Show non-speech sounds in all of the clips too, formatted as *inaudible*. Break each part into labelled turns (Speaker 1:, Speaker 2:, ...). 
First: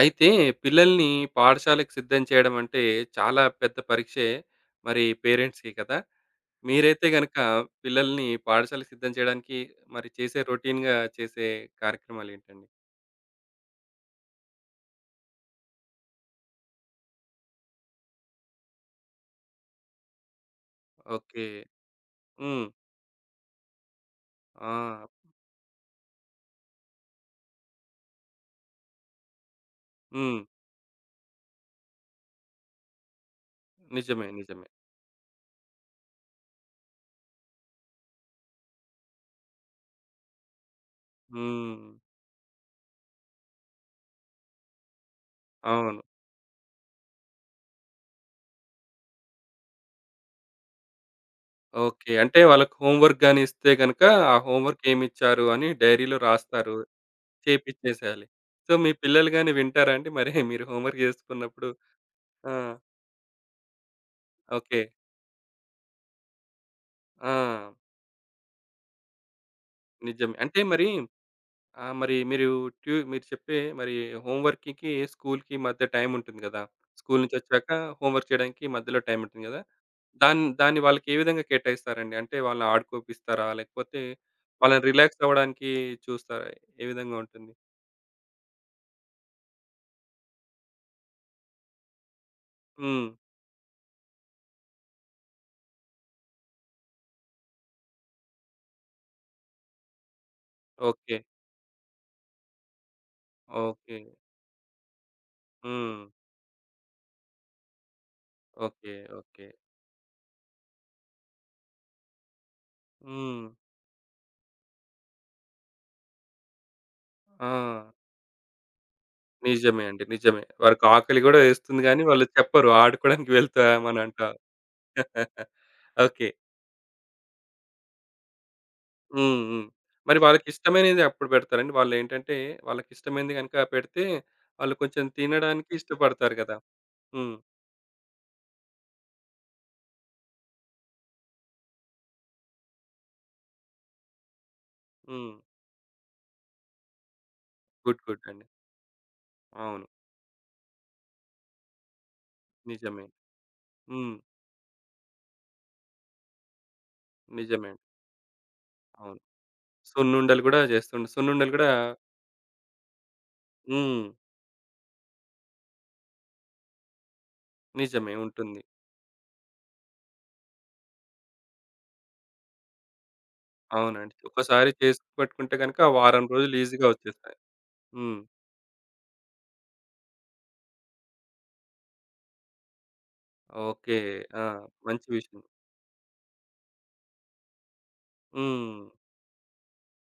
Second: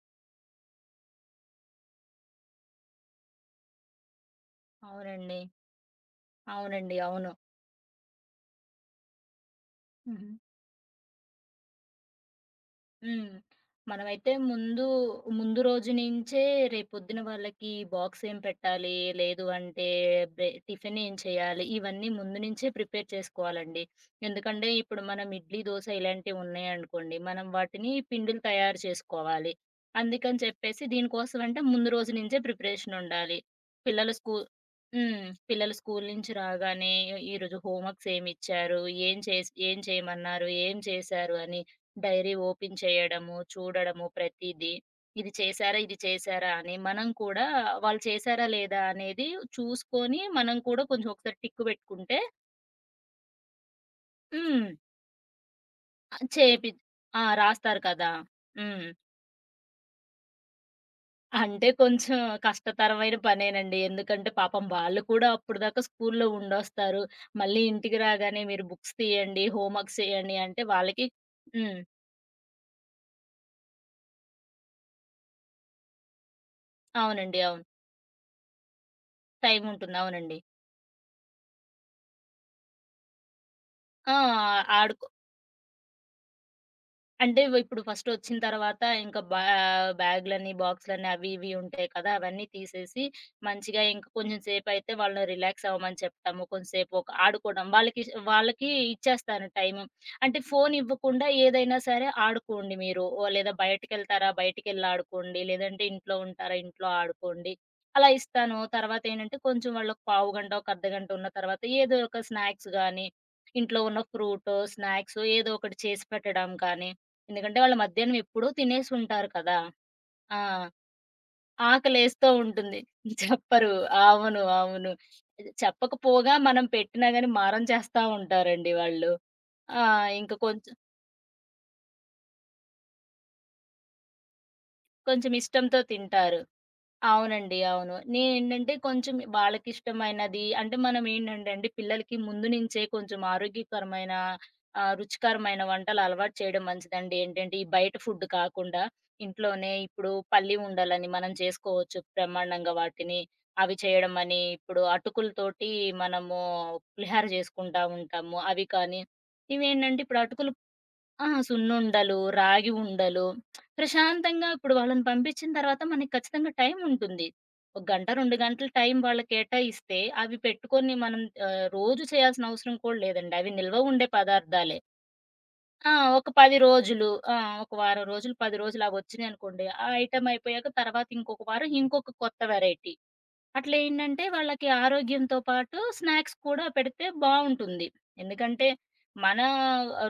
Speaker 1: అయితే పిల్లల్ని పాఠశాలకు సిద్ధం చేయడం అంటే చాలా పెద్ద పరీక్షే మరి
Speaker 2: అవునండి.
Speaker 1: పేరెంట్స్‌కి కదా!
Speaker 2: అవునండి.
Speaker 1: మీరైతే
Speaker 2: అవును.
Speaker 1: గనక పిల్లల్ని పాఠశాలకు సిద్ధం చేయడానికి మరి
Speaker 2: హుహు.
Speaker 1: చేసే రొటీన్‌గా చేసే కార్యక్రమాలేంటండి?
Speaker 2: హ్మ్. మనమైతే ముందు రోజు నించే రేపొద్దున వాళ్ళకి బాక్స్ ఏం పెట్టాలి, లేదు అంటే టిఫిన్ ఏం
Speaker 1: ఓకే.
Speaker 2: చేయాలి, ఇవన్నీ ముందు
Speaker 1: హ్మ్.
Speaker 2: నుంచే ప్రిపేర్ చేసుకోవాలండి. ఎందుకంటే
Speaker 1: ఆ!
Speaker 2: ఇప్పుడు మనం ఇడ్లీ, దోస ఇలాంటివి ఉన్నాయనుకోండి, మనం వాటిని పిండిలు తయారు చేసుకోవాలి.
Speaker 1: హ్మ్.
Speaker 2: అందుకని చెప్పేసి దీనికోసం అంటే ముందు రోజు నుంచే ప్రిపరేషన్ ఉండాలి. పిల్లలు
Speaker 1: నిజమే.
Speaker 2: స్కూ
Speaker 1: నిజమే.
Speaker 2: హ్మ్. పిల్లలు స్కూలు నుంచి రాగానే ఈరోజు హోంవర్క్స్ ఏమిచ్చారు, ఏం చేసి ఏం చేయమన్నారు, ఏం చేశారు అని
Speaker 1: హ్మ్.
Speaker 2: డైరీ ఓపెన్ చేయడము, చూడడము ప్రతీదీ. ఇది చేశారా? ఇది
Speaker 1: అవును.
Speaker 2: చేశారా? అని మనం కూడా వాళ్ళు చేశారా? లేదా? అనేది చూసుకొని మనం కూడా కొంచెం ఒకసారి టిక్
Speaker 1: ఓకే.
Speaker 2: పెట్టుకుంటే.
Speaker 1: అంటే వాళ్ళకి హోమ్ వర్క్ గాని ఇస్తే గనక ఆ హోమ్
Speaker 2: హ్మ్.
Speaker 1: వర్క్ ఏమిచ్చారు అని డైరీలో
Speaker 2: ఆహ్, చేపి
Speaker 1: రాస్తారు.
Speaker 2: ఆ! రాస్తారు కదా!
Speaker 1: చేపిచ్చేసేయాలి. సో,
Speaker 2: హ్మ్.
Speaker 1: మీ పిల్లలు గాని వింటారా అండి? మరి మీరు హోమ్ వర్క్
Speaker 2: అంటే
Speaker 1: జేసుకున్నప్పుడు?
Speaker 2: కొంచెం
Speaker 1: ఆ!
Speaker 2: కష్టతరమైన పనేనండి. ఎందుకంటే పాపం
Speaker 1: ఓకే.
Speaker 2: వాళ్ళు కూడా అప్పటిదాకా స్కూల్లో ఉండొస్తారు. మళ్ళీ
Speaker 1: ఆ!
Speaker 2: ఇంటికి రాగానే మీరు బుక్స్ తీయండి, హోంవర్క్స్
Speaker 1: నిజమే.
Speaker 2: చేయండి
Speaker 1: అంటే
Speaker 2: అంటే
Speaker 1: మరి
Speaker 2: వాళ్ళకి. హ్మ్.
Speaker 1: మరి మీరు మీరు చెప్పే మరి హోమ్ వర్క్‌కి, స్కూల్‌కి మధ్య టైమ్ ఉంటుంది గదా! స్కూల్ నుంచి
Speaker 2: అవునండి. అవును.
Speaker 1: వచ్చాక హోమ్ వర్క్ చేయడానికి మధ్యలో టైమ్ ఉంటుంది గదా!
Speaker 2: టైముంటుంది. అవునండి.
Speaker 1: దాన్ని దాన్ని వాళ్ళకి ఏ విధంగా కేటాయిస్తారండి? అంటే వాళ్ళని ఆడుకోపిస్తారా? లేకపోతే
Speaker 2: ఆ!
Speaker 1: వాళ్ళని
Speaker 2: ఆడు
Speaker 1: రిలాక్స్ అవ్వడానికి చూస్తారా? ఏ విధంగా
Speaker 2: అంటే
Speaker 1: ఉంటుంది?
Speaker 2: ఇప్పుడు ఫస్టొచ్చిన తర్వాత ఇంక బ్యాగులని, బాక్సులని అవి ఇవి ఉంటాయి కదా! అవన్నీ తీసేసి
Speaker 1: హ్మ్.
Speaker 2: మంచిగా ఇంక కొంచెం సేపయితే వాళ్ళని రిలాక్స్ అవ్వమని చెప్తాము. కొంసేపు ఒక ఆడుకోవడం వాళ్ళకి ఇచ్చేస్తాను టైము. అంటే ఫోను
Speaker 1: ఓకే.
Speaker 2: ఇవ్వకుండా ఏదైనా సరే ఆడుకోండి మీరు. ఓ లేదా
Speaker 1: ఓకే.
Speaker 2: బయటికెళ్తారా బయటికెళ్ళి ఆడుకోండి. లేదంటే
Speaker 1: హ్మ్.
Speaker 2: ఇంట్లో ఉంటారా ఇంట్లో ఆడుకోండి. అలా ఇస్తాను.
Speaker 1: ఓకే.
Speaker 2: తర్వాతేంటంటే
Speaker 1: ఓకే.
Speaker 2: కొంచెం వాళ్ళకి పావుగంట, ఒక అర్ధగంట ఉన్న తర్వాత ఏదో ఒక స్నాక్స్ గానీ,
Speaker 1: హ్మ్.
Speaker 2: ఇంట్లో ఉన్న ఫ్రూటో, స్నాక్సో ఏదో ఒకటి చేసి పెట్టడం కానీ.
Speaker 1: ఆ!
Speaker 2: ఎందుకంటే వాళ్ళు మధ్యాహ్నం ఎప్పుడూ తినేసి ఉంటారు కదా!
Speaker 1: నిజమే అండి.
Speaker 2: ఆ!
Speaker 1: నిజమే. వారికి ఆకలి గూడా వేస్తుంది గానీ, వాళ్ళు
Speaker 2: ఆకలేస్తూ
Speaker 1: చెప్పరు
Speaker 2: ఉంటుంది.
Speaker 1: ఆడుకోవడానికి
Speaker 2: చెప్పరు.
Speaker 1: వెళ్తామనంట.
Speaker 2: అవును.
Speaker 1: ఓకే.
Speaker 2: చెప్పకపోగా మనం పెట్టినా గాని మారం చేస్తా ఉంటారండి వాళ్ళు.
Speaker 1: హ్మ్. హ్మ్.
Speaker 2: ఆ!
Speaker 1: మరి
Speaker 2: ఇంక కొంచెం
Speaker 1: వాళ్ళకిష్టమైనది అప్పుడు పెడతారండి. వాళ్ళేంటంటే వాళ్ళకిష్టమైనది గనుక పెడితే వాళ్ళు కొంచెం
Speaker 2: కొంచెం
Speaker 1: తినడానికి
Speaker 2: ఇష్టంతో
Speaker 1: ఇష్టపడతారు
Speaker 2: తింటారు.
Speaker 1: గదా! హ్మ్.
Speaker 2: అవునండి. అవును. నేనేంటంటే కొంచెం వాళ్ళకిష్టమైనది అంటే మనం ఏంటంటే అండి పిల్లలకి ముందు నుంచే కొంచెం ఆరోగ్యకరమైన
Speaker 1: హ్మ్.
Speaker 2: రుచికరమైన వంటలు అలవాటు చేయడం మంచిదండి. ఏంటంటే ఈ బయట
Speaker 1: గుడ్. గుడ్
Speaker 2: ఫుడ్
Speaker 1: అండి.
Speaker 2: కాకుండా ఇంట్లోనే
Speaker 1: అవును.
Speaker 2: ఇప్పుడు పల్లి ఉండలని మనం చేసుకోవచ్చు బ్రహ్మాండంగా
Speaker 1: నిజమే.
Speaker 2: వాటిని. అవి చేయడం
Speaker 1: హ్మ్.
Speaker 2: అని ఇప్పుడు అటుకులతోటి మనము పులిహార
Speaker 1: నిజమే. అండి.
Speaker 2: చేసుకుంటా ఉంటాము. అవి కానీ
Speaker 1: అవును.
Speaker 2: ఇవేంటంటే ఇప్పుడు
Speaker 1: సున్నుండలు
Speaker 2: అటుకులు.
Speaker 1: గూడా జేస్తుండు.
Speaker 2: ఆహా!
Speaker 1: సున్నుండలు గూడా
Speaker 2: సున్నుండలు, రాగి ఉండలు.
Speaker 1: హ్మ్.
Speaker 2: ప్రశాంతంగా ఇప్పుడు వాళ్ళని పంపించిన తర్వాత మనకి ఖచ్చితంగా టైం ఉంటుంది. ఒక గంట,
Speaker 1: నిజమే
Speaker 2: 2
Speaker 1: ఉంటుంది.
Speaker 2: గంటలు టైం వాళ్ళకి కేటాయిస్తే అవి పెట్టుకొని మనం రోజు చేయాల్సిన అవసరం కూడా లేదండి. అవి నిల్వ ఉండే
Speaker 1: అవునండి. ఒకసారి
Speaker 2: పదార్థాలే.
Speaker 1: చేసి పెట్టుకుంటే గనుక
Speaker 2: ఆ!
Speaker 1: వారం
Speaker 2: ఒక
Speaker 1: రోజులు
Speaker 2: 10
Speaker 1: ఈజీగా
Speaker 2: రోజులు. ఆ!
Speaker 1: వచ్చేస్తాయి.
Speaker 2: ఒక వారం
Speaker 1: హ్మ్.
Speaker 2: రోజులు, 10 రోజులు అవొచ్చినాయనుకోండి. ఆ ఐటెమ్ అయిపోయాక తర్వాత ఇంకొక వారం ఇంకొక కొత్త వేరైటీ.
Speaker 1: ఓకే.
Speaker 2: అట్లేంటంటే
Speaker 1: ఆ!
Speaker 2: వాళ్ళకి
Speaker 1: మంచి
Speaker 2: ఆరోగ్యంతో
Speaker 1: విషయం.
Speaker 2: పాటు స్నాక్స్ కూడా పెడితే బావుంటుంది. ఎందుకంటే,
Speaker 1: హ్మ్.
Speaker 2: మన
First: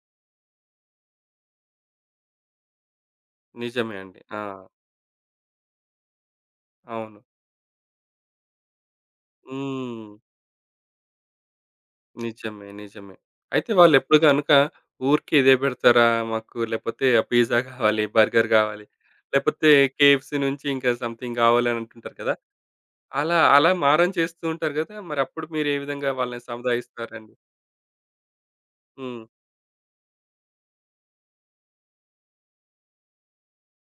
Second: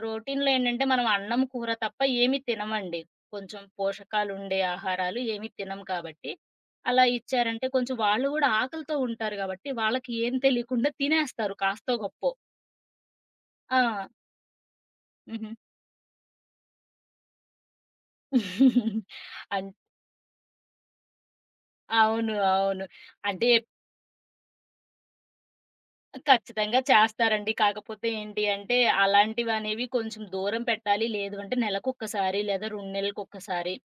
Speaker 2: రొటీన్‌లో ఏంటంటే, మనం అన్నం, కూర తప్ప ఏమి తినమండి. కొంచెం
Speaker 1: నిజమే అండి. ఆ!
Speaker 2: పోషకాలుండే ఆహారాలు ఏమి తినం కాబట్టి, అలా
Speaker 1: అవును.
Speaker 2: ఇచ్చారంటే కొంచెం వాళ్ళు గూడా ఆకలితో ఉంటారు గాబట్టి,
Speaker 1: హ్మ్.
Speaker 2: వాళ్ళకి ఏం తెలియకుండా తినేస్తారు కాస్తో గొప్పో.
Speaker 1: నిజమే. నిజమే. అయితే
Speaker 2: ఆ!
Speaker 1: వాళ్ళెప్పుడు గనుక ఊరికే
Speaker 2: హుహు.
Speaker 1: ఇదే పెడతారా? మాకు లేపోతే ఆ పిజ్జా కావాలి, బర్గర్ గావాలి,
Speaker 2: *laughs* అన్
Speaker 1: లేపోతే కేఎఫ్‌సీ నుంచి ఇంకా సంథింగ్ కావాలని అంటుంటారు కదా!
Speaker 2: అవును. అవును.
Speaker 1: అలా
Speaker 2: అంటే
Speaker 1: అలా మారం చేస్తూ ఉంటారు కదా! మరి అప్పుడు మీరు ఏ విధంగా వాళ్ళని
Speaker 2: ఖచ్చితంగా
Speaker 1: సముదాయిస్తారండి?
Speaker 2: చేస్తారండి. కాకపోతే ఏంటి అంటే,
Speaker 1: హ్మ్.
Speaker 2: అలాంటివనేవి కొంచెం దూరం పెట్టాలి. లేదు అంటే నెలకొక్కసారి లేదా 2 నెలలకొక్కసారి.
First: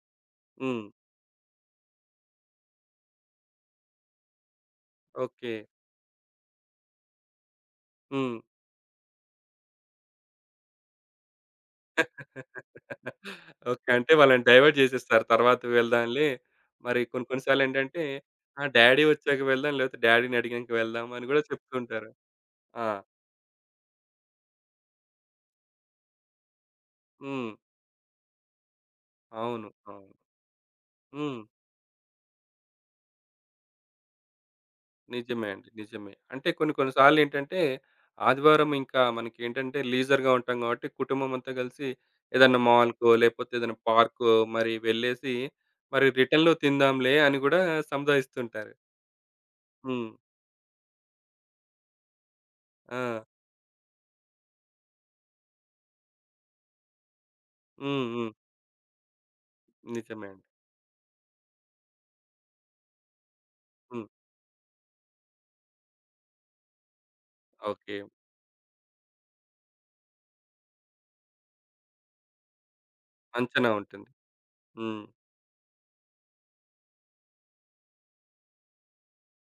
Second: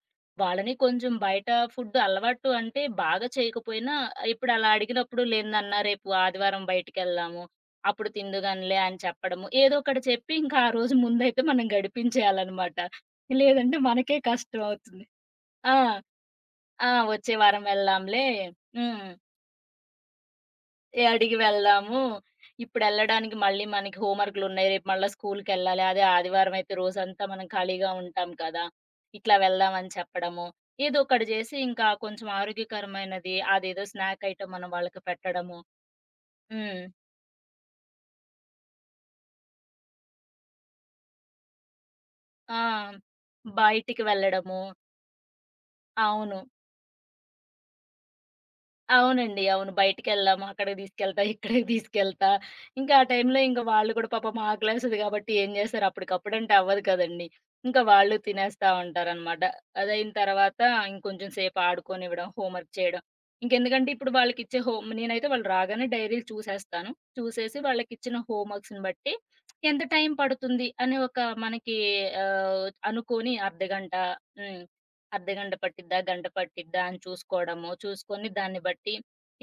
Speaker 2: వాళ్ళని
Speaker 1: హ్మ్.
Speaker 2: కొంచెం బయట ఫుడ్ అలవాటు అంటే బాగా చేయకపోయినా ఇప్పుడు అలా అడిగినప్పుడు లేదు
Speaker 1: ఓకే.
Speaker 2: నాన్న రేపు ఆదివారం బయటికెళ్దాము. అప్పుడు
Speaker 1: హ్మ్.
Speaker 2: తిందుగానిలే అని చెప్పడము. ఏదో ఒకటి చెప్పి ఇంకా ఆ రోజు ముందైతే మనం గడిపించేయాలనమాట.
Speaker 1: *laughs*
Speaker 2: లేదంటే
Speaker 1: ఓకే. అంటే
Speaker 2: మనకే
Speaker 1: వాళ్ళని
Speaker 2: కష్టం
Speaker 1: డైవర్ట్
Speaker 2: అవుతుంది.
Speaker 1: చేసేస్తారు. తర్వాత
Speaker 2: ఆ!
Speaker 1: వెళ్దాంలే.
Speaker 2: ఆ!
Speaker 1: మరి కొన్ని
Speaker 2: వచ్చే
Speaker 1: కొన్ని
Speaker 2: వారం
Speaker 1: సార్లేంటంటే
Speaker 2: వెళ్దాంలే.
Speaker 1: ఆ! డ్యాడీ
Speaker 2: హ్మ్.
Speaker 1: వచ్చాక వెళ్దాం లేకపోతే డ్యాడీని అడిగాక
Speaker 2: ఏ
Speaker 1: వెళ్దాం అని
Speaker 2: అడిగి
Speaker 1: గూడా చెప్తూ
Speaker 2: వెళ్దాము.
Speaker 1: ఉంటారు. ఆ!
Speaker 2: ఇప్పుడెళ్ళడానికి మళ్ళీ మనకి హోమ్ వర్క్‌లున్నాయి. రేపు మళ్ళా స్కూలుకెళ్ళాలి. అదే ఆదివారం అయితే రోజంతా మనం
Speaker 1: హ్మ్.
Speaker 2: ఖాళీగా ఉంటాం కదా! ఇట్లా
Speaker 1: అవును.
Speaker 2: వెళ్దామని
Speaker 1: అవును.
Speaker 2: చెప్పడము. ఏదో ఒకటి
Speaker 1: హ్మ్.
Speaker 2: జేసి ఇంకా కొంచెం ఆరోగ్యకరమైనది అదేదో స్నాక్ ఐటెమ్ మనం వాళ్ళకి
Speaker 1: నిజమే
Speaker 2: పెట్టడము.
Speaker 1: అండి. నిజమే. అంటే కొన్ని
Speaker 2: హ్మ్.
Speaker 1: కొన్ని సార్లేంటంటే, ఆదివారం ఇంకా మనకేంటంటే లీజర్‌గా ఉంటాం కాబట్టి, కుటుంబమంతా కలిసి ఏదన్నా
Speaker 2: ఆ!
Speaker 1: మాల్‌కో, లేపోతే ఏదైనా
Speaker 2: బయటికి
Speaker 1: పార్కో
Speaker 2: వెళ్ళడము.
Speaker 1: మరి వెళ్ళేసి, మరి
Speaker 2: అవును.
Speaker 1: రిటర్న్‌లో తిందాంలే అని గూడా సంధాయిస్తుంటారు.
Speaker 2: అవునండి. అవును.
Speaker 1: హ్మ్.
Speaker 2: బయటికెళ్దాము, అక్కడికి తీసుకెళ్తా, ఇక్కడికి తీసుకెళ్తా. ఇంకా ఆ
Speaker 1: ఆ!
Speaker 2: టైంలో ఇంక వాళ్ళు కూడా పాపం ఆకలేస్తది కాబట్టి ఏం చేస్తారు అప్పటికప్పుడంటే అవ్వదు కదండీ. ఇంకా
Speaker 1: హ్మ్.
Speaker 2: వాళ్ళు
Speaker 1: హ్మ్.
Speaker 2: తినేస్తా ఉంటారనమాట. అదయిన
Speaker 1: నిజమే అండి.
Speaker 2: తర్వాత ఇంకొంచెం సేపు ఆడుకోనివ్వడం, హోంవర్క్ చేయడం. ఇంకెందుకంటే
Speaker 1: హ్మ్.
Speaker 2: ఇప్పుడు వాళ్ళకిచ్చే హోం నేనైతే వాళ్ళు రాగానే డైరీలు చూసేస్తాను. చూసేసి
Speaker 1: ఓకే.
Speaker 2: వాళ్ళకిచ్చిన హోంవర్క్స్‌ని బట్టి ఎంత టైం పడుతుంది అని మనకి అనుకోని
Speaker 1: అంచనా
Speaker 2: అర్ధగంట.
Speaker 1: ఉంటుంది.
Speaker 2: హ్మ్.
Speaker 1: హ్మ్.
Speaker 2: అర్ధగంట పట్టిద్దా? గంట పట్టిద్దా? అని చూసుకోవడము. చూసుకొని దాన్ని బట్టి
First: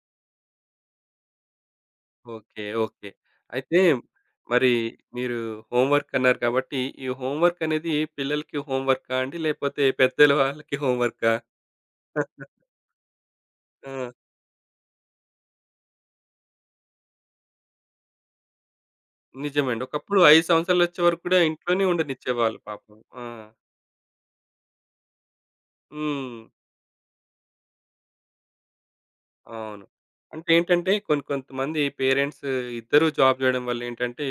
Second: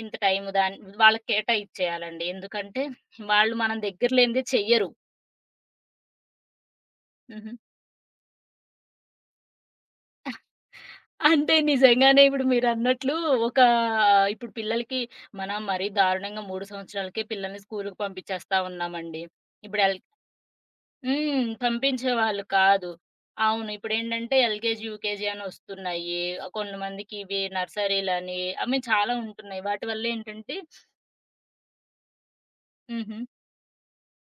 Speaker 2: ఇంత టైము దాన్ వాళ్ళకి కేటాయిచ్చేయాలండి.
Speaker 1: ఓకే.
Speaker 2: ఎందుకంటే
Speaker 1: ఓకే.
Speaker 2: వాళ్ళు మనం
Speaker 1: అయితే
Speaker 2: దగ్గర లేనిదే
Speaker 1: మరి
Speaker 2: చెయ్యరు.
Speaker 1: మీరు హోమ్ వర్క్ అన్నారు కాబట్టి, ఈ హోమ్
Speaker 2: హుహు.
Speaker 1: వర్క్ అనేది పిల్లలకి హోమ్ వర్కా అండి? లేపోతే పెద్దల వాళ్ళకి హోమ్ వర్కా?
Speaker 2: అంటే నిజంగానే ఇప్పుడు మీరన్నట్లు ఒక
Speaker 1: ఆ!
Speaker 2: ఇప్పుడు పిల్లలకి మనం మరీ దారుణంగా 3 సంవత్సరాలకే పిల్లల్ని స్కూలుకి పంపించేస్తా ఉన్నామండి. ఇప్పుడు
Speaker 1: నిజమండి.
Speaker 2: ఎల్
Speaker 1: ఒకప్పుడు 5 సంవత్సరాలొచ్చే వరకు కూడా
Speaker 2: హ్మ్.
Speaker 1: ఇంట్లోనే
Speaker 2: పంపించేవాళ్ళు
Speaker 1: ఉండనిచ్చేవాళ్ళు
Speaker 2: కాదు.
Speaker 1: పాపం. ఆ!
Speaker 2: అవును. ఇప్పుడేంటంటే ఎల్‌కేజీ, యూకేజీ అని వస్తున్నాయి.
Speaker 1: హ్మ్.
Speaker 2: కొంతమందికి ఇవి నర్సరీలని అవి చాలా ఉంటున్నాయి.
Speaker 1: అవును.
Speaker 2: వాటి
Speaker 1: అంటే
Speaker 2: వల్లేంటంటే
Speaker 1: ఏంటంటే కొన్ని కొంతమంది పేరెంట్స్ ఇద్దరూ
Speaker 2: హుహు.
Speaker 1: జాబ్ జేయడం వల్లేంటంటే,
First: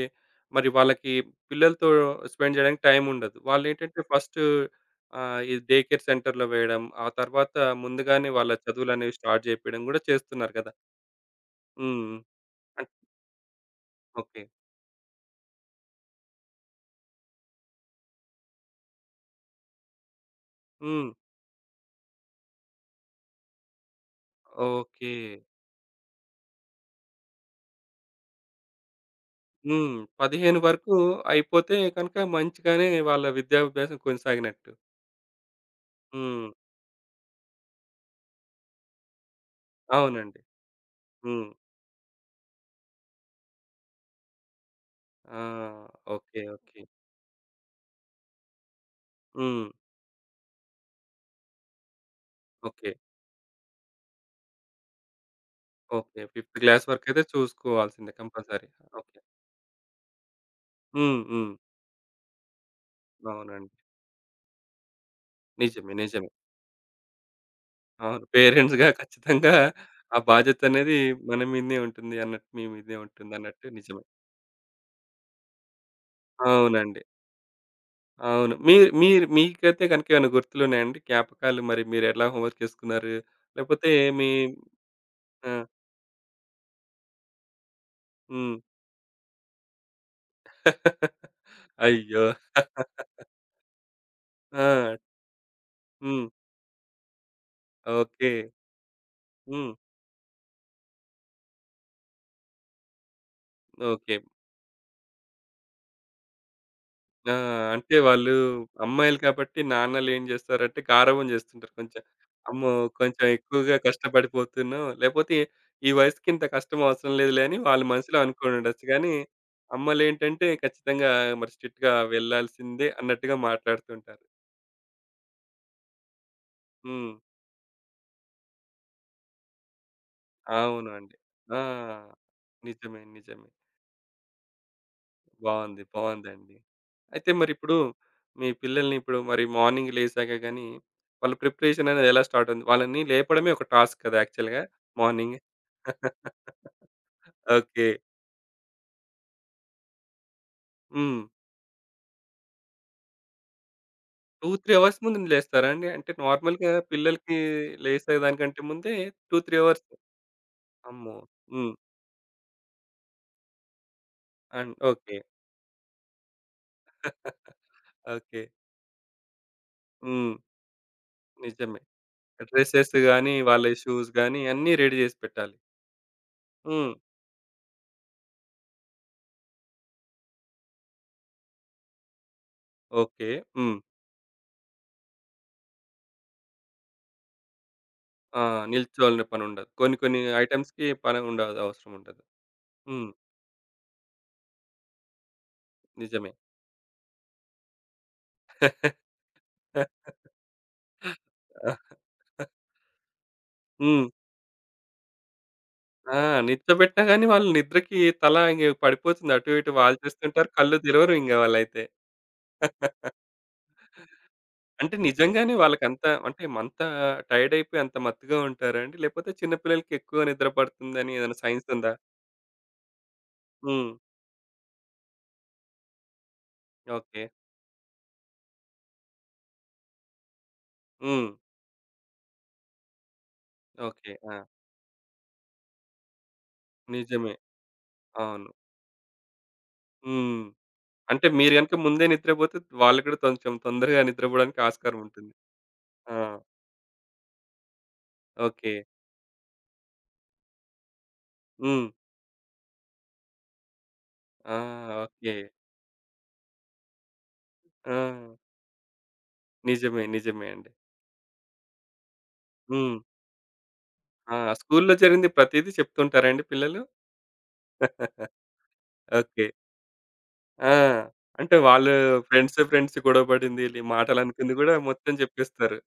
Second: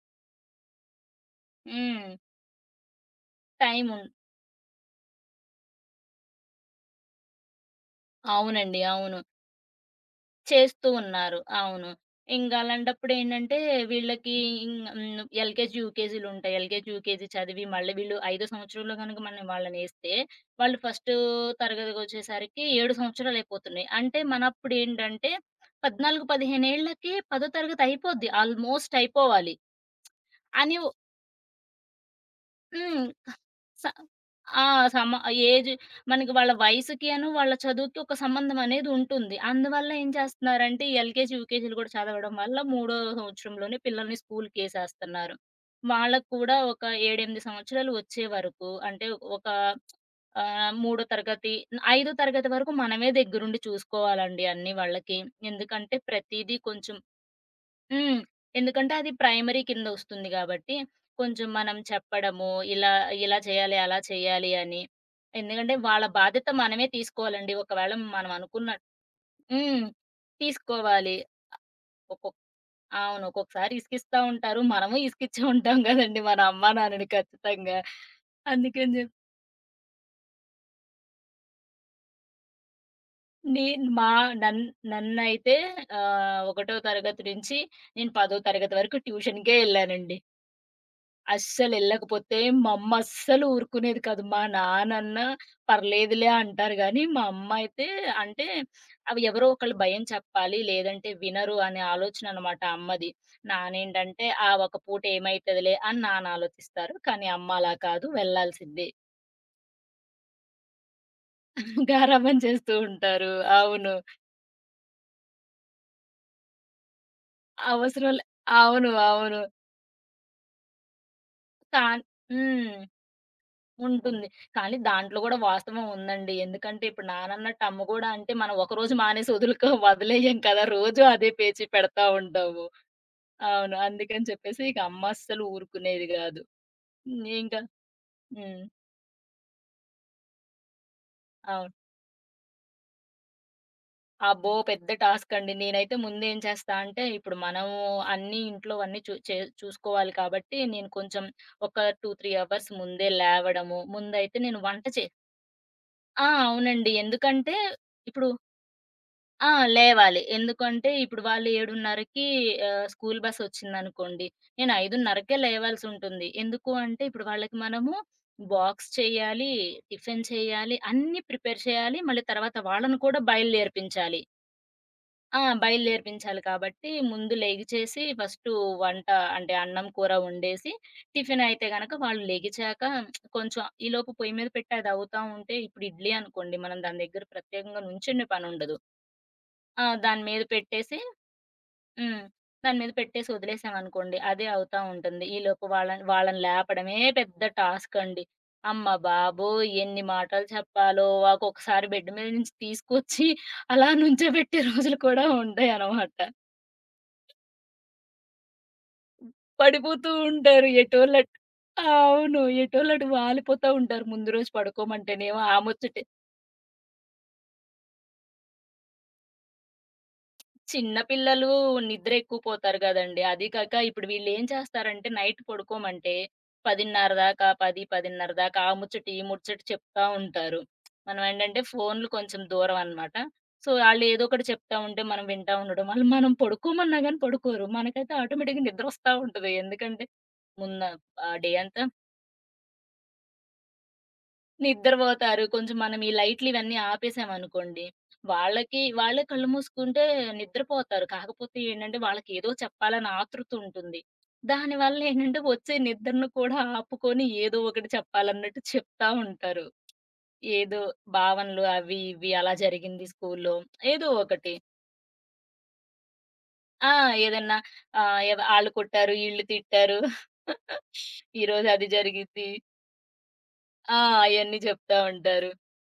Speaker 1: మరి వాళ్ళకి పిల్లలతో
Speaker 2: హ్మ్.
Speaker 1: స్పెండ్ జేయడానికి టైముండదు.
Speaker 2: టైం
Speaker 1: వాళ్ళేంటంటే
Speaker 2: ఉన్
Speaker 1: ఫస్ట్ ఈ డే కేర్ సెంటర్‌లో వేయడం, ఆ తర్వాత ముందుగానే వాళ్ళ
Speaker 2: అవునండి.
Speaker 1: చదువులనేవి
Speaker 2: అవును.
Speaker 1: స్టార్ట్ జేపియడం గూడా చేస్తున్నారు గదా!
Speaker 2: చేస్తూ ఉన్నారు. అవును.
Speaker 1: హ్మ్.
Speaker 2: ఇంక
Speaker 1: అన్
Speaker 2: అలాంటప్పుడేంటంటే వీళ్ళకి
Speaker 1: ఓకే.
Speaker 2: ఇంగ్ హ్మ్. ఎల్‌కేజీ, యూకేజీలుంటాయి. ఎల్‌కేజీ, యూకేజీ చదివి మళ్ళీ వీళ్ళు ఐదో సంవత్సరంలో గనుక మనం వాళ్ళనేస్తే వాళ్ళు
Speaker 1: హ్మ్.
Speaker 2: ఫస్టు తరగతికొచ్చేసరికి 7 సంవత్సరాలయిపోతున్నాయి. అంటే
Speaker 1: ఓకే.
Speaker 2: మనప్పుడేంటంటే 14, 15 ఏళ్లకి పదో తరగతి అయిపోద్ది. ఆల్‌మోస్ట్ అయిపోవాలి.
Speaker 1: హ్మ్. 15
Speaker 2: అని
Speaker 1: వరకు అయిపోతే కనుక మంచిగానే
Speaker 2: హ్మ్.
Speaker 1: వాళ్ళ
Speaker 2: స
Speaker 1: విద్యాభ్యాసం
Speaker 2: ఆ!
Speaker 1: కొనసాగినట్టు.
Speaker 2: సమ ఏజ్ మనకి
Speaker 1: హ్మ్.
Speaker 2: వాళ్ళ వాళ్ళ చదువుకి ఒక సంబంధం అనేది ఉంటుంది. అందువల్ల ఏం
Speaker 1: అవునండి.
Speaker 2: చేస్తున్నారంటే, ఈ ఎల్‌కేజీ,
Speaker 1: హ్మ్.
Speaker 2: యూకేజీలు గూడా చదవడం వల్ల మూడో సంవత్సరంలోనే పిల్లల్ని స్కూలుకేసేస్తన్నారు.
Speaker 1: ఆ!
Speaker 2: వాళ్ళకి
Speaker 1: ఓకే.
Speaker 2: కూడా
Speaker 1: ఓకే.
Speaker 2: ఒక 7, 8 సంవత్సరాలు వచ్చే వరకు అంటే ఒక
Speaker 1: హ్మ్.
Speaker 2: మూడో తరగతి, ఐదో తరగతి వరకు
Speaker 1: ఓకే.
Speaker 2: మనమే దగ్గరుండి చూసుకోవాలండి అన్నీ వాళ్ళకి. ఎందుకంటే
Speaker 1: ఓకే.
Speaker 2: ప్రతీదీ
Speaker 1: ఫిఫ్త్ క్లాస్
Speaker 2: కొంచెం.
Speaker 1: వరకైతే చూసుకోవాల్సిందే
Speaker 2: హ్మ్.
Speaker 1: కంపల్సరీ.
Speaker 2: ఎందుకంటే అది
Speaker 1: ఓకే.
Speaker 2: ప్రైమరీ కిందొస్తుంది గాబట్టి,
Speaker 1: హ్మ్.
Speaker 2: కొంచెం
Speaker 1: హ్మ్.
Speaker 2: మనం చెప్పడము, ఇలా, ఇలా
Speaker 1: అవునండి.
Speaker 2: చేయాలి, అలా చేయాలి అని. ఎందుకంటే
Speaker 1: నిజమే.
Speaker 2: వాళ్ళ
Speaker 1: నిజమే.
Speaker 2: బాధ్యత మనమే తీసుకోవాలండి. ఒకవేళ
Speaker 1: అవును.
Speaker 2: మనం అనుకున్న
Speaker 1: పేరెంట్స్‌గా ఖచ్చితంగా
Speaker 2: హ్మ్.
Speaker 1: ఆ బాధ్యతనేది
Speaker 2: తీసుకోవాలి.
Speaker 1: మన మీదనే ఉంటుంది
Speaker 2: ఒక్కొక్
Speaker 1: అన్నట్టు మీ మీదే
Speaker 2: అవును.
Speaker 1: ఉంటుందన్నట్టు
Speaker 2: ఒక్కొక్కసారి
Speaker 1: నిజమే.
Speaker 2: ఇసికిస్తా ఉంటారు. మనము ఇసికిచ్చే ఉంటాం గదండీ మన అమ్మా,
Speaker 1: అవునండి.
Speaker 2: నాన్నని ఖచ్చితంగా.
Speaker 1: అవును.
Speaker 2: అందుకని జెప్పి
Speaker 1: మీరు మీకైతే గనుక ఏమైనా గుర్తులున్నాయా అండి? జ్ఞాపకాలు మరి మీరు ఎలా హోంవర్క్ చేసుకున్నారు?
Speaker 2: నేను
Speaker 1: లేకపోతే
Speaker 2: మా
Speaker 1: మీ
Speaker 2: నన్
Speaker 1: ఆ!
Speaker 2: నన్నైతే ఒకటో తరగతి నుంచి నేను 10
Speaker 1: హ్మ్.
Speaker 2: తరగతి వరకు ట్యూషన్‌కే ఎళ్ళానండి.
Speaker 1: *laughs* అయ్యో!
Speaker 2: అస్సలెళ్ళకపోతే మా అమ్మ అస్సలు ఊరుకునేది కాదు. మా
Speaker 1: ఆ!
Speaker 2: నాన్నన్నా
Speaker 1: హ్మ్.
Speaker 2: పర్లేదులే అంటారు గానీ, మా అమ్మ అయితే.
Speaker 1: ఓకే.
Speaker 2: అంటే అవి ఎవరో
Speaker 1: హ్మ్.
Speaker 2: ఒకళ్ళు భయం చెప్పాలి, లేదంటే వినరు అనే ఆలోచన అనమాట అమ్మది.
Speaker 1: ఓకే.
Speaker 2: నానేంటంటే, ఆ ఒక పూట ఏమైతదిలే అని నాన్న ఆలోచిస్తారు. కానీ
Speaker 1: ఆ!
Speaker 2: అమ్మ అలా
Speaker 1: అంటే
Speaker 2: కాదు
Speaker 1: వాళ్ళు
Speaker 2: వెళ్ళాల్సిందే.
Speaker 1: అమ్మాయిలు కాబట్టి నాన్నలేం జేస్తారంటే గారాబం జేస్తుంటారు
Speaker 2: *laughs*
Speaker 1: కొంచెం.
Speaker 2: గారాబం
Speaker 1: అమ్మో!
Speaker 2: చేస్తూ
Speaker 1: కొంచెం
Speaker 2: ఉంటారు.
Speaker 1: ఎక్కువగా
Speaker 2: అవును.
Speaker 1: కష్టపడిపోతున్నావు. లేపోతే ఈ వయసుకి ఇంత కష్టం అవసరం లేదులే అని వాళ్ళు
Speaker 2: అవసరం
Speaker 1: మనసులో
Speaker 2: లే
Speaker 1: అనుకోనుండొచ్చు
Speaker 2: అవును.
Speaker 1: గానీ,
Speaker 2: అవును.
Speaker 1: అమ్మలేంటంటే ఖచ్చితంగా మరి స్ట్రిక్ట్‌గా
Speaker 2: కాన్ హ్మ్.
Speaker 1: వెళ్ళాల్సిందే అన్నట్టుగా మాట్లాడుతుంటారు.
Speaker 2: ఉంటుంది. కానీ దాంట్లో గూడా వాస్తవం ఉందండి. ఎందుకంటే ఇప్పుడు
Speaker 1: హ్మ్.
Speaker 2: నానన్నట్టు అమ్మ గూడా అంటే మనం ఒకరోజు మానేసి వదులుకో వదిలేయం కదా! రోజూ
Speaker 1: అవునండి.
Speaker 2: అదే
Speaker 1: ఆ!
Speaker 2: పేచీ పెడతా ఉంటాము.
Speaker 1: నిజమే. నిజమే.
Speaker 2: అవును. అందుకని చెప్పేసి ఇక అమ్మ అస్సలు
Speaker 1: బావుంది.
Speaker 2: ఊరుకునేది గాదు.
Speaker 1: బావుందండి.
Speaker 2: హ్మ్.
Speaker 1: అయితే
Speaker 2: ఇంకా
Speaker 1: మరిప్పుడు మీ
Speaker 2: హ్మ్.
Speaker 1: పిల్లల్ని ఇప్పుడు మరి మార్నింగ్ లేసాక గాని వాళ్ళ
Speaker 2: అవును.
Speaker 1: ప్రిపరేషన్ అనేది ఎలా స్టార్ట్ అవుతుంది? వాళ్ళని లేపడమే ఒక టాస్క్ కదా!
Speaker 2: అబ్బో!
Speaker 1: యాక్చువల్‌గా
Speaker 2: పెద్ద టాస్క్
Speaker 1: మార్నింగ్.
Speaker 2: అండి. నేనైతే
Speaker 1: *laughs*
Speaker 2: ముందేం చేస్తా అంటే ఇప్పుడు మనము
Speaker 1: ఓకే.
Speaker 2: అన్నీ ఇంట్లోవన్నీ చూ చే చూసుకోవాలి కాబట్టి నేను
Speaker 1: హ్మ్.
Speaker 2: కొంచెం ఒక 2, 3 అవర్స్ ముందే లేవడము. ముందైతే
Speaker 1: 2,
Speaker 2: నేను
Speaker 1: 3
Speaker 2: వంట
Speaker 1: అవర్స్
Speaker 2: చే
Speaker 1: ముందు లేస్తారా అండి? అంటే
Speaker 2: ఆ!
Speaker 1: నార్మల్‌గా
Speaker 2: అవునండి.
Speaker 1: పిల్లలకి
Speaker 2: ఎందుకంటే ఇప్పుడు
Speaker 1: లేసేదానికంటే ముందే 2,
Speaker 2: ఆ!
Speaker 1: 3 అవర్స్
Speaker 2: లేవాలి. ఎందుకంటే
Speaker 1: అమ్మో!
Speaker 2: ఇప్పుడు వాళ్ళు
Speaker 1: హ్మ్.
Speaker 2: 7:30కి స్కూల్ బస్సొచ్చిందనుకోండి. నేను
Speaker 1: అండ్ ఓకే.
Speaker 2: 5:30కే లేవాల్సుంటుంది. ఎందుకు అంటే ఇప్పుడు
Speaker 1: *laughs*
Speaker 2: వాళ్ళకి మనము
Speaker 1: ఓకే.
Speaker 2: బాక్స్ చేయాలి, టిఫిన్
Speaker 1: హ్మ్.
Speaker 2: చేయాలి, అన్నీ ప్రిపేర్
Speaker 1: నిజమే.
Speaker 2: చేయాలి. మళ్ళీ తర్వాత
Speaker 1: డ్రెసెస్
Speaker 2: వాళ్ళని కూడా
Speaker 1: గాని, వాళ్ళ షూస్
Speaker 2: బయలుదేర్పించాలి.
Speaker 1: గాని అన్నీ రెడీ చేసి
Speaker 2: ఆ!
Speaker 1: పెట్టాలి.
Speaker 2: బయలుదేర్పించాలి కాబట్టి
Speaker 1: హ్మ్.
Speaker 2: ముందు లెగిచేసి ఫస్టు వంట అంటే అన్నం, కూర వండేసి టిఫిన్ అయితే గనక వాళ్ళు లెగిచాక
Speaker 1: ఓకే.
Speaker 2: కొంచెం
Speaker 1: హ్మ్.
Speaker 2: ఈలోపు పొయ్యి మీద పెట్టి అది అవుతా ఉంటే ఇప్పుడు ఇడ్లీ అనుకోండి మనం దాని దగ్గర ప్రత్యేకంగా నుంచునే
Speaker 1: ఆ!
Speaker 2: పనుండదు.
Speaker 1: నిల్చోవాల్సిన పనుండదు.
Speaker 2: ఆ!
Speaker 1: కొన్ని కొన్ని
Speaker 2: దాని మీద
Speaker 1: ఐటెమ్స్‌కి
Speaker 2: పెట్టేసి
Speaker 1: పని ఉండదు అవసరం
Speaker 2: హ్మ్.
Speaker 1: ఉండదు.
Speaker 2: దాని మీద
Speaker 1: హ్మ్.
Speaker 2: పెట్టేసి వదిలేసామనుకోండి. అదే అవుతా ఉంటుంది. ఈలోపు వాళ్ళని
Speaker 1: నిజమే.
Speaker 2: వాళ్ళని లేపడమే పెద్ద టాస్క్ అండి. అమ్మ బాబోయ్! ఎన్ని మాటలు చెప్పాలో. ఒక్కొక్కసారి బెడ్ మీద నుంచి తీసుకొచ్చి అలా
Speaker 1: హ్మ్.
Speaker 2: నుంచోబెట్టే రోజులు కూడా ఉంటాయనమాట.
Speaker 1: ఆ! నిద్రబెట్టినా గాని వాళ్ళు నిద్రకి తల ఇంగ పడిపోతుంది. అటు ఇటు
Speaker 2: పడిపోతూ
Speaker 1: వాల్చేస్తుంటారు.
Speaker 2: ఉంటారు
Speaker 1: కళ్ళు తెరవరు
Speaker 2: ఎటోళ్ళు
Speaker 1: ఇంగ
Speaker 2: అటు
Speaker 1: వాళ్ళైతే.
Speaker 2: అవును. ఎటోళ్ళు అటు
Speaker 1: *laughs*
Speaker 2: వాలిపోతా ఉంటారు. ముందు రోజు
Speaker 1: అంటే
Speaker 2: పడుకోమంటేనేమో
Speaker 1: నిజంగానే
Speaker 2: ఆ
Speaker 1: వాళ్ళకంత
Speaker 2: ముచ్చటే.
Speaker 1: అంటే అంత టైర్డ్ అయిపోయి అంత మత్తుగా ఉంటారండి? లేకపోతే చిన్న పిల్లలకి ఎక్కువ నిద్ర
Speaker 2: చిన్న
Speaker 1: పడుతుందని ఏదైనా
Speaker 2: పిల్లలు
Speaker 1: సైన్స్ ఉందా?
Speaker 2: నిద్ర ఎక్కువ పోతారు గదండీ! అది కాక
Speaker 1: హ్మ్.
Speaker 2: ఇప్పుడు వీళ్ళేం చేస్తారంటే నైట్ పడుకోమంటే 10:30
Speaker 1: ఓకే.
Speaker 2: దాకా 10, 10:30 దాకా ఆ ముచ్చట, ఈ ముచ్చట చెప్తా ఉంటారు. మనం
Speaker 1: హ్మ్.
Speaker 2: ఏంటంటే ఫోన్‌లు కొంచెం దూరం అన్నమాట. So,
Speaker 1: okay.
Speaker 2: ఆళ్ళేదో
Speaker 1: ఆ!
Speaker 2: ఒకటి చెప్తా ఉంటే మనం వింటా ఉండడం వల్ల మనం పడుకోమన్నా గాని
Speaker 1: నిజమే.
Speaker 2: పడుకోరు. మనకైతే
Speaker 1: అవును.
Speaker 2: ఆటోమేటిక్‌గా నిద్రొస్తా ఉంటది. ఎందుకంటే,
Speaker 1: హ్మ్.
Speaker 2: ముంద
Speaker 1: అంటే
Speaker 2: ఆ డే
Speaker 1: మీరు గనుక
Speaker 2: అంతా
Speaker 1: ముందే నిద్రపోతే వాళ్ళు కూడా కొంచెం తొందరగా నిద్రపోవడానికి ఆస్కారం ఉంటుంది.
Speaker 2: నిద్రబోతారు. కొంచెం మనం ఈ
Speaker 1: ఆ!
Speaker 2: లైట్లు ఇవన్నీ ఆపేసామనుకోండి,
Speaker 1: ఓకే.
Speaker 2: వాళ్ళకి వాళ్ళే కళ్ళు మూసుకుంటే నిద్రపోతారు. కాకపోతే
Speaker 1: హ్మ్.
Speaker 2: ఏంటంటే, వాళ్ళకేదో చెప్పాలని ఆతృత ఉంటుంది.
Speaker 1: ఆ!
Speaker 2: దానివల్ల
Speaker 1: ఓకే.
Speaker 2: ఏంటంటే, వచ్చే నిద్రను కూడా ఆపుకొని ఏదో ఒకటి
Speaker 1: ఆ!
Speaker 2: చెప్పాలన్నట్టు చెప్తా ఉంటారు.
Speaker 1: నిజమే. నిజమే అండి.
Speaker 2: ఏదో భావనలు అవి, ఇవి అలా
Speaker 1: హ్మ్.
Speaker 2: జరిగింది స్కూల్లో. ఏదో
Speaker 1: ఆ!
Speaker 2: ఒకటి.
Speaker 1: స్కూల్‌లో జరిగింది ప్రతీదీ చెప్తుంటారా అండి పిల్లలు?
Speaker 2: ఆ! ఏదన్నా ఆహ్,
Speaker 1: *laughs*
Speaker 2: ఎవ ఆళ్ళు కొట్టారు, ఈళ్ళు
Speaker 1: ఓకే.
Speaker 2: తిట్టారు.
Speaker 1: ఆ!
Speaker 2: *laughs*
Speaker 1: అంటే
Speaker 2: ఈరోజు అది
Speaker 1: వాళ్ళు
Speaker 2: జరిగిద్ది.
Speaker 1: ఫ్రెండ్స్ గొడవ పడింది, లే
Speaker 2: ఆ!
Speaker 1: మాటలనుకుంది
Speaker 2: అయన్నీ
Speaker 1: కూడా
Speaker 2: చెప్తా
Speaker 1: మొత్తం
Speaker 2: ఉంటారు.
Speaker 1: చెప్పేస్తారు.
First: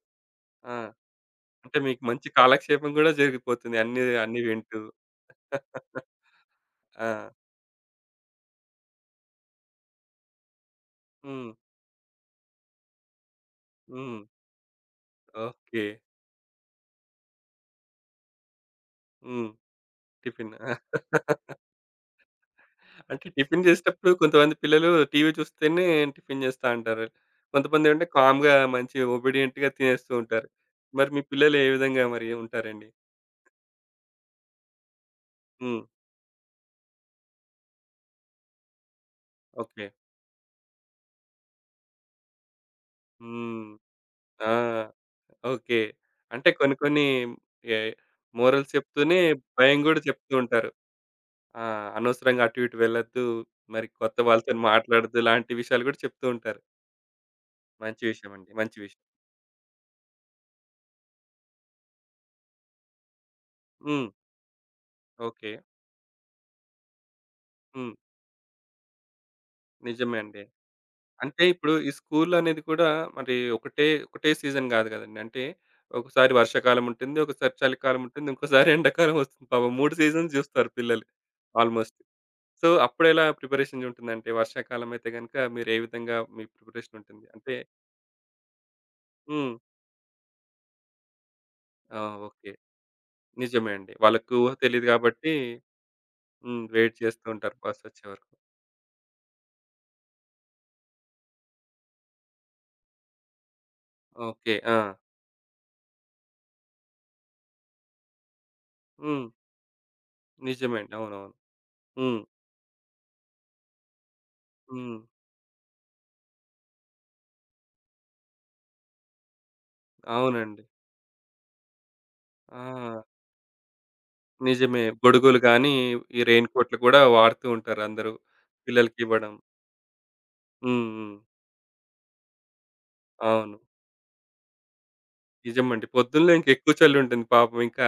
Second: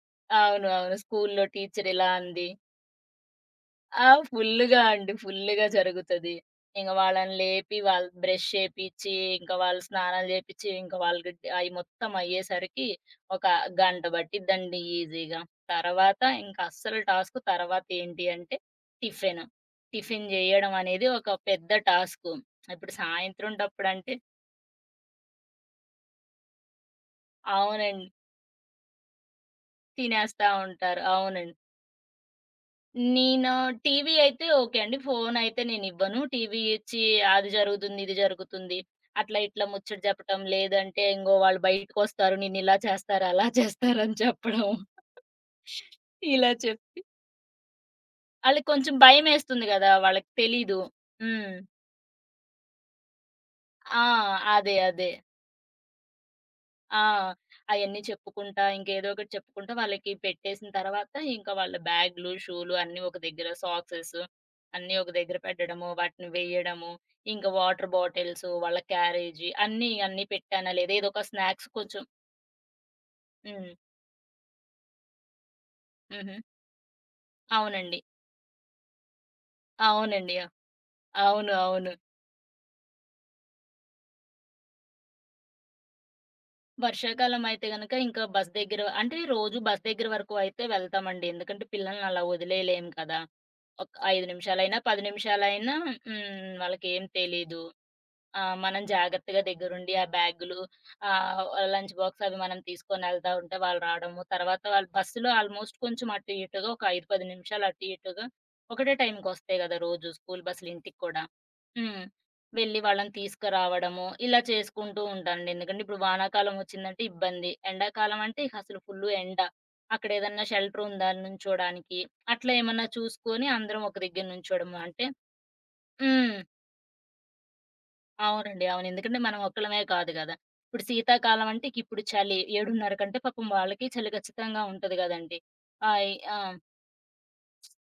Speaker 2: అవును.
Speaker 1: ఆ!
Speaker 2: అవును. స్కూల్లో
Speaker 1: అంటే
Speaker 2: టీచర్
Speaker 1: మీకు
Speaker 2: ఇలా
Speaker 1: మంచి
Speaker 2: అంది.
Speaker 1: కాలక్షేపం కూడా జరిగిపోతుంది అన్నీ,
Speaker 2: ఆ!
Speaker 1: అన్నీ వింటూ.
Speaker 2: ఫుల్లుగా అండి. ఫుల్లుగా
Speaker 1: *laughs*
Speaker 2: జరుగుతది. ఇంక
Speaker 1: ఆ!
Speaker 2: వాళ్ళని లేపి, వాళ్ళు బ్రష్ చేపిచ్చి, ఇంకా వాళ్ళు స్నానాలు చేపిచ్చి, ఇంకా వాళ్ళకి
Speaker 1: హ్మ్.
Speaker 2: అయి మొత్తం అయ్యేసరికి ఒక గంట
Speaker 1: హ్మ్.
Speaker 2: పట్టిద్దండి ఈజీగా.
Speaker 1: ఓకే.
Speaker 2: తర్వాత ఇంక అస్సలు టాస్క్ తర్వాత ఏంటి అంటే టిఫిన్.
Speaker 1: హ్మ్.
Speaker 2: Tiffin
Speaker 1: tiffin.
Speaker 2: చేయడం అనేది ఒక పెద్ద టాస్కు. ఇప్పుడు
Speaker 1: అంటే
Speaker 2: సాయంత్రం
Speaker 1: టిఫిన్ చేసేటప్పుడు
Speaker 2: టప్పుడంటే
Speaker 1: కొంతమంది పిల్లలు టీవీ చూస్తేనే టిఫిన్ చేస్తా అంటారు. కొంతమందేంటంటే
Speaker 2: అవునండి.
Speaker 1: కామ్‌గా మంచి ఒబీడియంట్‌గా తినేస్తూ
Speaker 2: తినేస్తా
Speaker 1: ఉంటారు.
Speaker 2: ఉంటారు.
Speaker 1: మరి మీ
Speaker 2: అవునండి.
Speaker 1: పిల్లలు ఏ విధంగా మరి ఉంటారండి?
Speaker 2: నేను టీవీ అయితే ఓకే అండి. ఫోనయితే
Speaker 1: హ్మ్.
Speaker 2: నేనివ్వను. టీవీ ఇచ్చి అది జరుగుతుంది, ఇది జరుగుతుంది. అట్లా ఇట్లా
Speaker 1: ఓకే.
Speaker 2: ముచ్చట చెప్పటం, లేదంటే ఇంగో వాళ్ళు బయటకొస్తారు నిన్నిలా చేస్తారు, అలా
Speaker 1: హ్మ్.
Speaker 2: చేస్తారని
Speaker 1: ఆ!
Speaker 2: చెప్పడం.
Speaker 1: ఓకే. అంటే
Speaker 2: ఇలా
Speaker 1: కొన్ని
Speaker 2: చెప్పి
Speaker 1: కొన్ని ఏ
Speaker 2: ఆళ్ళకి
Speaker 1: మోరల్స్
Speaker 2: కొంచెం
Speaker 1: చెప్తూనే
Speaker 2: భయమేస్తుంది
Speaker 1: భయం
Speaker 2: గదా!
Speaker 1: గూడా
Speaker 2: వాళ్ళకి
Speaker 1: చెప్తూ ఉంటారు.
Speaker 2: తెలీదు. హ్మ్.
Speaker 1: ఆ! అనవసరంగా అటు ఇటు వెళ్ళొద్దు. మరి
Speaker 2: ఆ!
Speaker 1: కొత్త వాళ్ళతోని
Speaker 2: అదే.
Speaker 1: మాట్లాడొద్దు. ఇలాంటి విషయాలు గూడా చెప్తూ ఉంటారు.
Speaker 2: ఆ! అయన్నీ
Speaker 1: మంచి విషయం అండి.
Speaker 2: చెప్పుకుంటా,
Speaker 1: మంచి విషయం.
Speaker 2: ఇంకేదో ఒకటి చెప్పుకుంటా వాళ్ళకి పెట్టేసిన తర్వాత, ఇంకా వాళ్ళ బ్యాగులు, షూలు అన్నీ ఒక దగ్గర,
Speaker 1: హ్మ్.
Speaker 2: సాక్సెస్ అన్నీ ఒక దగ్గర
Speaker 1: ఓకే.
Speaker 2: పెట్టడము, వాటిని వెయ్యడము, ఇంకా వాటర్
Speaker 1: హ్మ్.
Speaker 2: బాటిల్స్, వాళ్ళ క్యారేజీ అన్నీ,
Speaker 1: నిజమే
Speaker 2: అన్నీ
Speaker 1: అండి.
Speaker 2: పెట్టానా లేదా, ఏదో ఒక
Speaker 1: అంటే
Speaker 2: స్నాక్స్
Speaker 1: ఇప్పుడు ఈ
Speaker 2: కొంచెం.
Speaker 1: స్కూల్ అనేది కూడా మరి
Speaker 2: హ్మ్.
Speaker 1: ఒకటే ఒకటే సీజన్ కాదు కదండీ. అంటే ఒకసారి
Speaker 2: హుహు.
Speaker 1: వర్షాకాలం ఉంటుంది. ఒకసారి
Speaker 2: అవునండి.
Speaker 1: చలికాలం ఉంటుంది. ఇంకోసారి ఎండాకాలం వస్తుంది. పాపం 3 సీజన్స్
Speaker 2: అవునండి.
Speaker 1: చూస్తారు పిల్లలు
Speaker 2: అవును.
Speaker 1: ఆల్‌మోస్ట్. సో, అప్పుడెలా ప్రిపరేషన్ ఉంటుందంటే వర్షాకాలం అయితే గనుక మీరు ఏ విధంగా మీ ప్రిపరేషన్ ఉంటుంది?
Speaker 2: వర్షాకాలం
Speaker 1: అంటే
Speaker 2: అయితే గనక ఇంకా బస్ దగ్గర అంటే
Speaker 1: హ్మ్.
Speaker 2: రోజు బస్ దగ్గర వరకు అయితే వెళ్తామండి. ఎందుకంటే
Speaker 1: ఆ!
Speaker 2: పిల్లల్ని అలా
Speaker 1: ఓకే.
Speaker 2: వదిలేయలేము కదా!
Speaker 1: నిజమే
Speaker 2: ఒక
Speaker 1: అండి.
Speaker 2: 5
Speaker 1: వాళ్ళకి ఊహ
Speaker 2: నిమిషాలైనా,
Speaker 1: తెలీదు
Speaker 2: 10
Speaker 1: కాబట్టి
Speaker 2: నిమిషాలైనా.
Speaker 1: హ్మ్. వెయిట్
Speaker 2: వాళ్ళకేం
Speaker 1: చేస్తూ ఉంటారు
Speaker 2: తెలీదు.
Speaker 1: బస్ వచ్చే వరకు.
Speaker 2: ఆ! మనం జాగ్రత్తగా దగ్గరుండి ఆ బ్యాగులు ఆహ్, లంచ్ బాక్స్ అవి మనం తీసుకొనెళ్తా ఉంటే వాళ్ళు రావడము.
Speaker 1: ఓకే.
Speaker 2: తర్వాత
Speaker 1: ఆ!
Speaker 2: వాళ్ళు బస్సులో ఆల్‌మోస్ట్ కొంచెం అటు ఇటుగా ఒక 5, 10 నిమిషాలు అటు ఇటుగా ఒకటే
Speaker 1: హ్మ్.
Speaker 2: టైంకొస్తాయి గదా! రోజు స్కూల్ బస్సులు
Speaker 1: నిజమే అండి.
Speaker 2: ఇంటికి కూడా.
Speaker 1: అవునవును.
Speaker 2: హ్మ్.
Speaker 1: హ్మ్.
Speaker 2: వెళ్లి వాళ్ళని తీసుకురావడము. ఇలా
Speaker 1: హ్మ్.
Speaker 2: చేసుకుంటూ ఉంటానండి. ఎందుకంటే ఇప్పుడు వానాకాలం వచ్చిందంటే ఇబ్బంది. ఎండాకాలం అంటే ఇక అసలు ఫుల్లు ఎండ. అక్కడ ఏదన్నా
Speaker 1: అవునండి.
Speaker 2: షెల్టర్ ఉందా అని నుంచోడానికి. అట్లా ఏమన్నా
Speaker 1: ఆ!
Speaker 2: చూసుకొని అందరం ఒక దగ్గర నుంచోవడము.
Speaker 1: నిజమే.
Speaker 2: అంటే
Speaker 1: గొడుగులు గానీ, ఈ
Speaker 2: హ్మ్.
Speaker 1: రెయిన్‌కోట్లు కూడా వాడుతూ ఉంటారు అందరూ.
Speaker 2: అవునండి. అవును.
Speaker 1: పిల్లలకి
Speaker 2: ఎందుకంటే
Speaker 1: ఇవ్వడం.
Speaker 2: మనం ఒక్కళ్ళమే కాదు గదా!
Speaker 1: హ్మ్.
Speaker 2: ఇప్పుడు
Speaker 1: హ్మ్.
Speaker 2: శీతాకాలం అంటే ఇక ఇప్పుడు చలి. 7:30 కంటే పాపం
Speaker 1: అవును.
Speaker 2: వాళ్ళకి చలి ఖచ్చితంగా ఉంటది గదండీ!
Speaker 1: నిజమండి.
Speaker 2: ఆయి
Speaker 1: పొద్దున్నే
Speaker 2: ఆ!
Speaker 1: ఇంకెక్కువ చలుంటుంది పాపం ఇంకా.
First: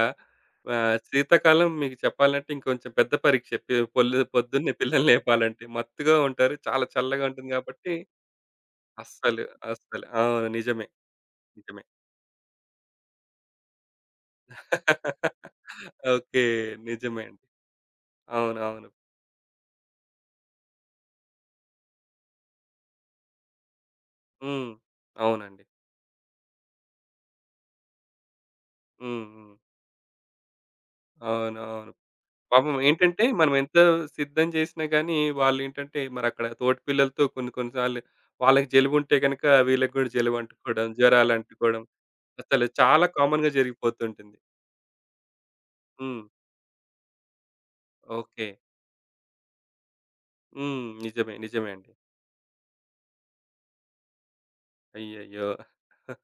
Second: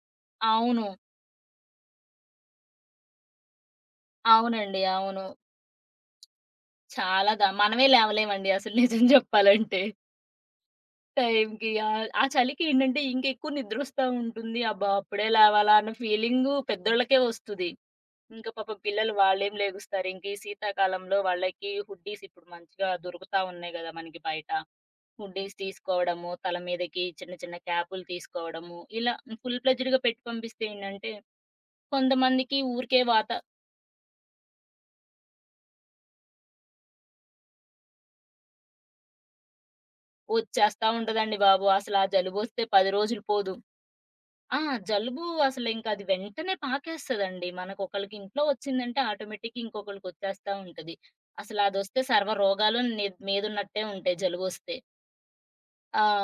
Speaker 2: అవును.
Speaker 1: శీతాకాలం మీకు చెప్పాలంటే ఇంకొంచెం పెద్ద పరీక్ష. పి పొల్లు పొద్దున్నే
Speaker 2: అవునండి.
Speaker 1: పిల్లల్ని
Speaker 2: అవును.
Speaker 1: లేపాలంటే. మత్తుగా ఉంటారు. చాలా చల్లగా
Speaker 2: చాలా దా
Speaker 1: ఉంటుంది
Speaker 2: మనమే
Speaker 1: కాబట్టి
Speaker 2: లేవలేమండి అసలు నిజం
Speaker 1: అస్సలు,
Speaker 2: జెప్పాలంటే.
Speaker 1: అస్సలు. అవును. నిజమే.
Speaker 2: టైంకి
Speaker 1: నిజమే.
Speaker 2: ఆ చలికి ఏంటంటే ఇంకెక్కువ నిద్రొస్తా ఉంటుంది. అబ్బా! అప్పుడే
Speaker 1: *laughs*
Speaker 2: లేవాలా అన్న
Speaker 1: ఓకే.
Speaker 2: ఫీలింగు పెద్దోళ్ళకే
Speaker 1: నిజమే అండి.
Speaker 2: వస్తది. ఇంకా పాపం
Speaker 1: అవునవును.
Speaker 2: పిల్లలు వాళ్ళేం లెగుస్తారు. ఇంక ఈ శీతాకాలంలో వాళ్ళకి హుడ్డీస్ ఇప్పుడు మంచిగా దొరుకుతా ఉన్నాయి గదా! మనకి బయట.
Speaker 1: హ్మ్.
Speaker 2: హుడ్డీస్
Speaker 1: అవునండి.
Speaker 2: తీసుకోవడము, తల మీదకి చిన్న చిన్న క్యాపులు తీసుకోవడము, ఇలా
Speaker 1: హ్మ్. హ్మ్.
Speaker 2: ఫుల్ ఫ్లెడ్జ్డ్‌గా పెట్టి పంపిస్తే ఏంటంటే,
Speaker 1: అవునవును.
Speaker 2: కొంతమందికి
Speaker 1: పాపం
Speaker 2: ఊరికే
Speaker 1: ఏంటంటే
Speaker 2: వాత
Speaker 1: మనం ఎంత సిద్ధం చేసినా గానీ వాళ్ళేంటంటే మరక్కడ తోటి పిల్లలతో కొన్ని కొన్ని సార్లు వాళ్ళకి జలుబుంటే గనక వీళ్ళకి గూడా జలుబంటుకోవడం,
Speaker 2: వచ్చేస్తా ఉంటదండి బాబు.
Speaker 1: జ్వరాలంటుకోవడం
Speaker 2: అసలు ఆ జలుబొస్తే
Speaker 1: అసలు
Speaker 2: 10
Speaker 1: చాలా
Speaker 2: రోజులు
Speaker 1: కామన్‌గా
Speaker 2: పోదు.
Speaker 1: జరిగిపోతుంటుంది.
Speaker 2: ఆ! జలుబు అసలు ఇంక అది
Speaker 1: హ్మ్.
Speaker 2: వెంటనే పాకేస్తదండి. మనకు ఒకళ్ళకి ఇంట్లో
Speaker 1: ఓకే.
Speaker 2: వచ్చిందంటే ఆటోమేటిక్‌గా ఇంకొకళ్ళకొచ్చేస్తా
Speaker 1: హ్మ్.
Speaker 2: ఉంటది.
Speaker 1: నిజమే.
Speaker 2: అసలు
Speaker 1: నిజమే అండి.
Speaker 2: అదొస్తే సర్వ రోగాలు నీ మీదున్నట్టే ఉంటాయి జలుబొస్తే.
Speaker 1: అయ్యయ్యో!
Speaker 2: ఆ!
Speaker 1: *laughs*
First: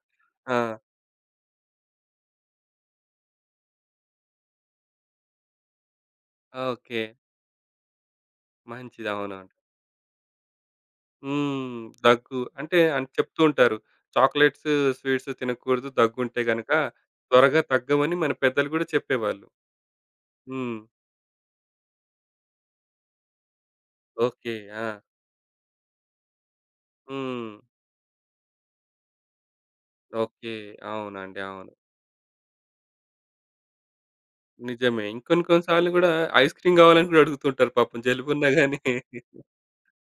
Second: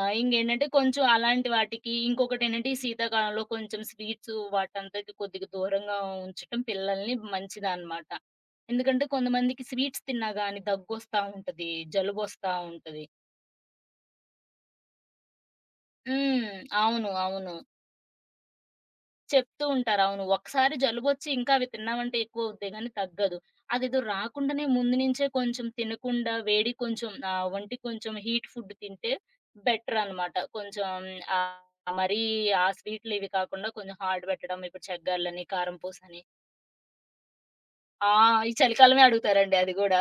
Speaker 1: ఆ!
Speaker 2: ఇంగేంటంటే కొంచెం అలాంటి వాటికి ఇంకొకటేంటంటే ఈ శీతాకాలంలో కొంచెం స్వీట్సు వాటంతకి కొద్దిగా దూరంగా ఉంచటం
Speaker 1: ఓకే.
Speaker 2: పిల్లల్ని మంచిదనమాట. ఎందుకంటే
Speaker 1: మంచిది. అవునవును.
Speaker 2: కొంతమందికి స్వీట్స్ తిన్నా గాని దగ్గొస్తా ఉంటది.
Speaker 1: హ్మ్. దగ్గు
Speaker 2: జలుబొస్తా
Speaker 1: అంటే
Speaker 2: ఉంటది.
Speaker 1: అని చెప్తూ ఉంటారు. చాక్లెట్స్, స్వీట్స్ తినకూడదు. దగ్గుంటే
Speaker 2: హ్మ్.
Speaker 1: గనక
Speaker 2: అవును.
Speaker 1: త్వరగా తగ్గమని మన పెద్దలు గూడా చెప్పేవాళ్ళు.
Speaker 2: చెప్తూ ఉంటారు. అవును. ఒకసారి
Speaker 1: హ్మ్.
Speaker 2: జలుబొచ్చి ఇంకా అవి తిన్నామంటే ఎక్కువవుద్దే గానీ తగ్గదు. అదేదో
Speaker 1: ఓకే.
Speaker 2: రాకుండానే
Speaker 1: ఆ!
Speaker 2: ముందు నుంచే కొంచెం తినకుండా వేడి కొంచెం
Speaker 1: హ్మ్.
Speaker 2: ఒంటికి కొంచెం హీట్ ఫుడ్ తింటే బెటరనమాట.
Speaker 1: ఓకే.
Speaker 2: కొంచెం
Speaker 1: అవునండి.
Speaker 2: ఆహ్,
Speaker 1: అవును.
Speaker 2: మరీ ఆ స్వీట్లు ఇవి కాకుండా కొంచెం హార్డ్ పెట్టడం. ఇప్పుడు
Speaker 1: నిజమే. ఇంకొన్ని
Speaker 2: చెగ్గార్లని,
Speaker 1: కొన్ని సార్లు గూడా
Speaker 2: కారంపూసని.
Speaker 1: ఐస్ క్రీమ్ గావాలని గూడా అడుగుతుంటారు పాపం
Speaker 2: ఆ!
Speaker 1: జలుబున్నా
Speaker 2: ఈ
Speaker 1: గాని.
Speaker 2: చలికాలమే అడుగుతారండి అది గూడా.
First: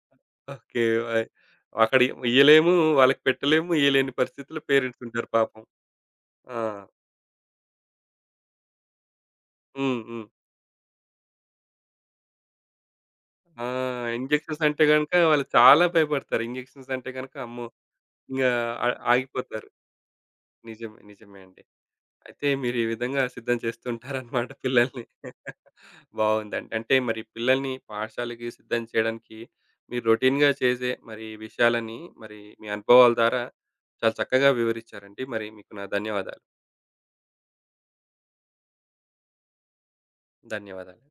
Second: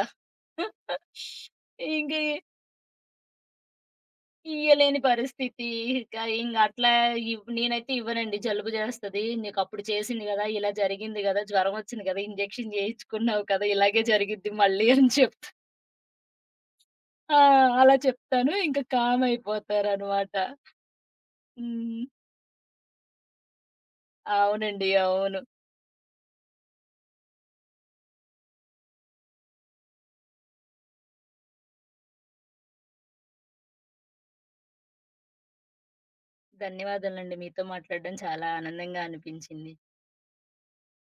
Speaker 1: ఓకే.
Speaker 2: *laughs*
Speaker 1: అక్కడ
Speaker 2: ఇంక
Speaker 1: ఇయ్యలేము, వాళ్ళకి పెట్టలేము, ఇయ్యలేని పరిస్థితిలో
Speaker 2: ఇయ్యలేని
Speaker 1: పేరెంట్స్ ఉంటారు పాపం.
Speaker 2: పరిస్థితి. ఇక ఇంగ
Speaker 1: ఆ!
Speaker 2: అట్లా ఇవ్ నేనైతే ఇవ్వనండి. జలుబు జేస్తది. నీకప్పుడు
Speaker 1: హ్మ్. హ్మ్.
Speaker 2: చేసింది గదా! ఇలా జరిగింది గదా! జ్వరమొచ్చింది గదా! ఇంజెక్షన్ జేయించుకున్నావు
Speaker 1: ఆ!
Speaker 2: కదా! ఇలాగే జరిగిద్ది
Speaker 1: ఇంజెక్షన్స్ అంటే
Speaker 2: మళ్ళీ అని
Speaker 1: గనుక వాళ్ళు
Speaker 2: చెప్తా.
Speaker 1: చాలా భయపడతారు. ఇంజెక్షన్స్ అంటే గనుక
Speaker 2: ఆ!
Speaker 1: అమ్మో!
Speaker 2: అలా
Speaker 1: ఇంగా
Speaker 2: చెప్తాను. ఇంక
Speaker 1: ఆ
Speaker 2: కామ్
Speaker 1: ఆగిపోతారు.
Speaker 2: అయిపోతారనమాట.
Speaker 1: నిజమే. నిజమే అండి.
Speaker 2: హ్మ్.
Speaker 1: అయితే మీరు ఈ విధంగా సిద్ధం చేస్తుంటారనమాట
Speaker 2: అవునండి.
Speaker 1: పిల్లల్ని.
Speaker 2: అవును.
Speaker 1: *laughs* బావుందండి. అంటే మరి పిల్లల్ని పాఠశాలకి సిద్ధం చేయడానికి మీరు రొటీన్‌గా చేసే మరి ఈ విషయాలని మరి మీ అనుభవాల ద్వారా చాలా చక్కగా వివరించారండి. మరి మీకు నా ధన్యవాదాలు.
Speaker 2: ధన్యవాదాలండి. మీతో మాట్లాడడం చాలా ఆనందంగా అనిపించింది.
Speaker 1: ధన్యవాదాలు.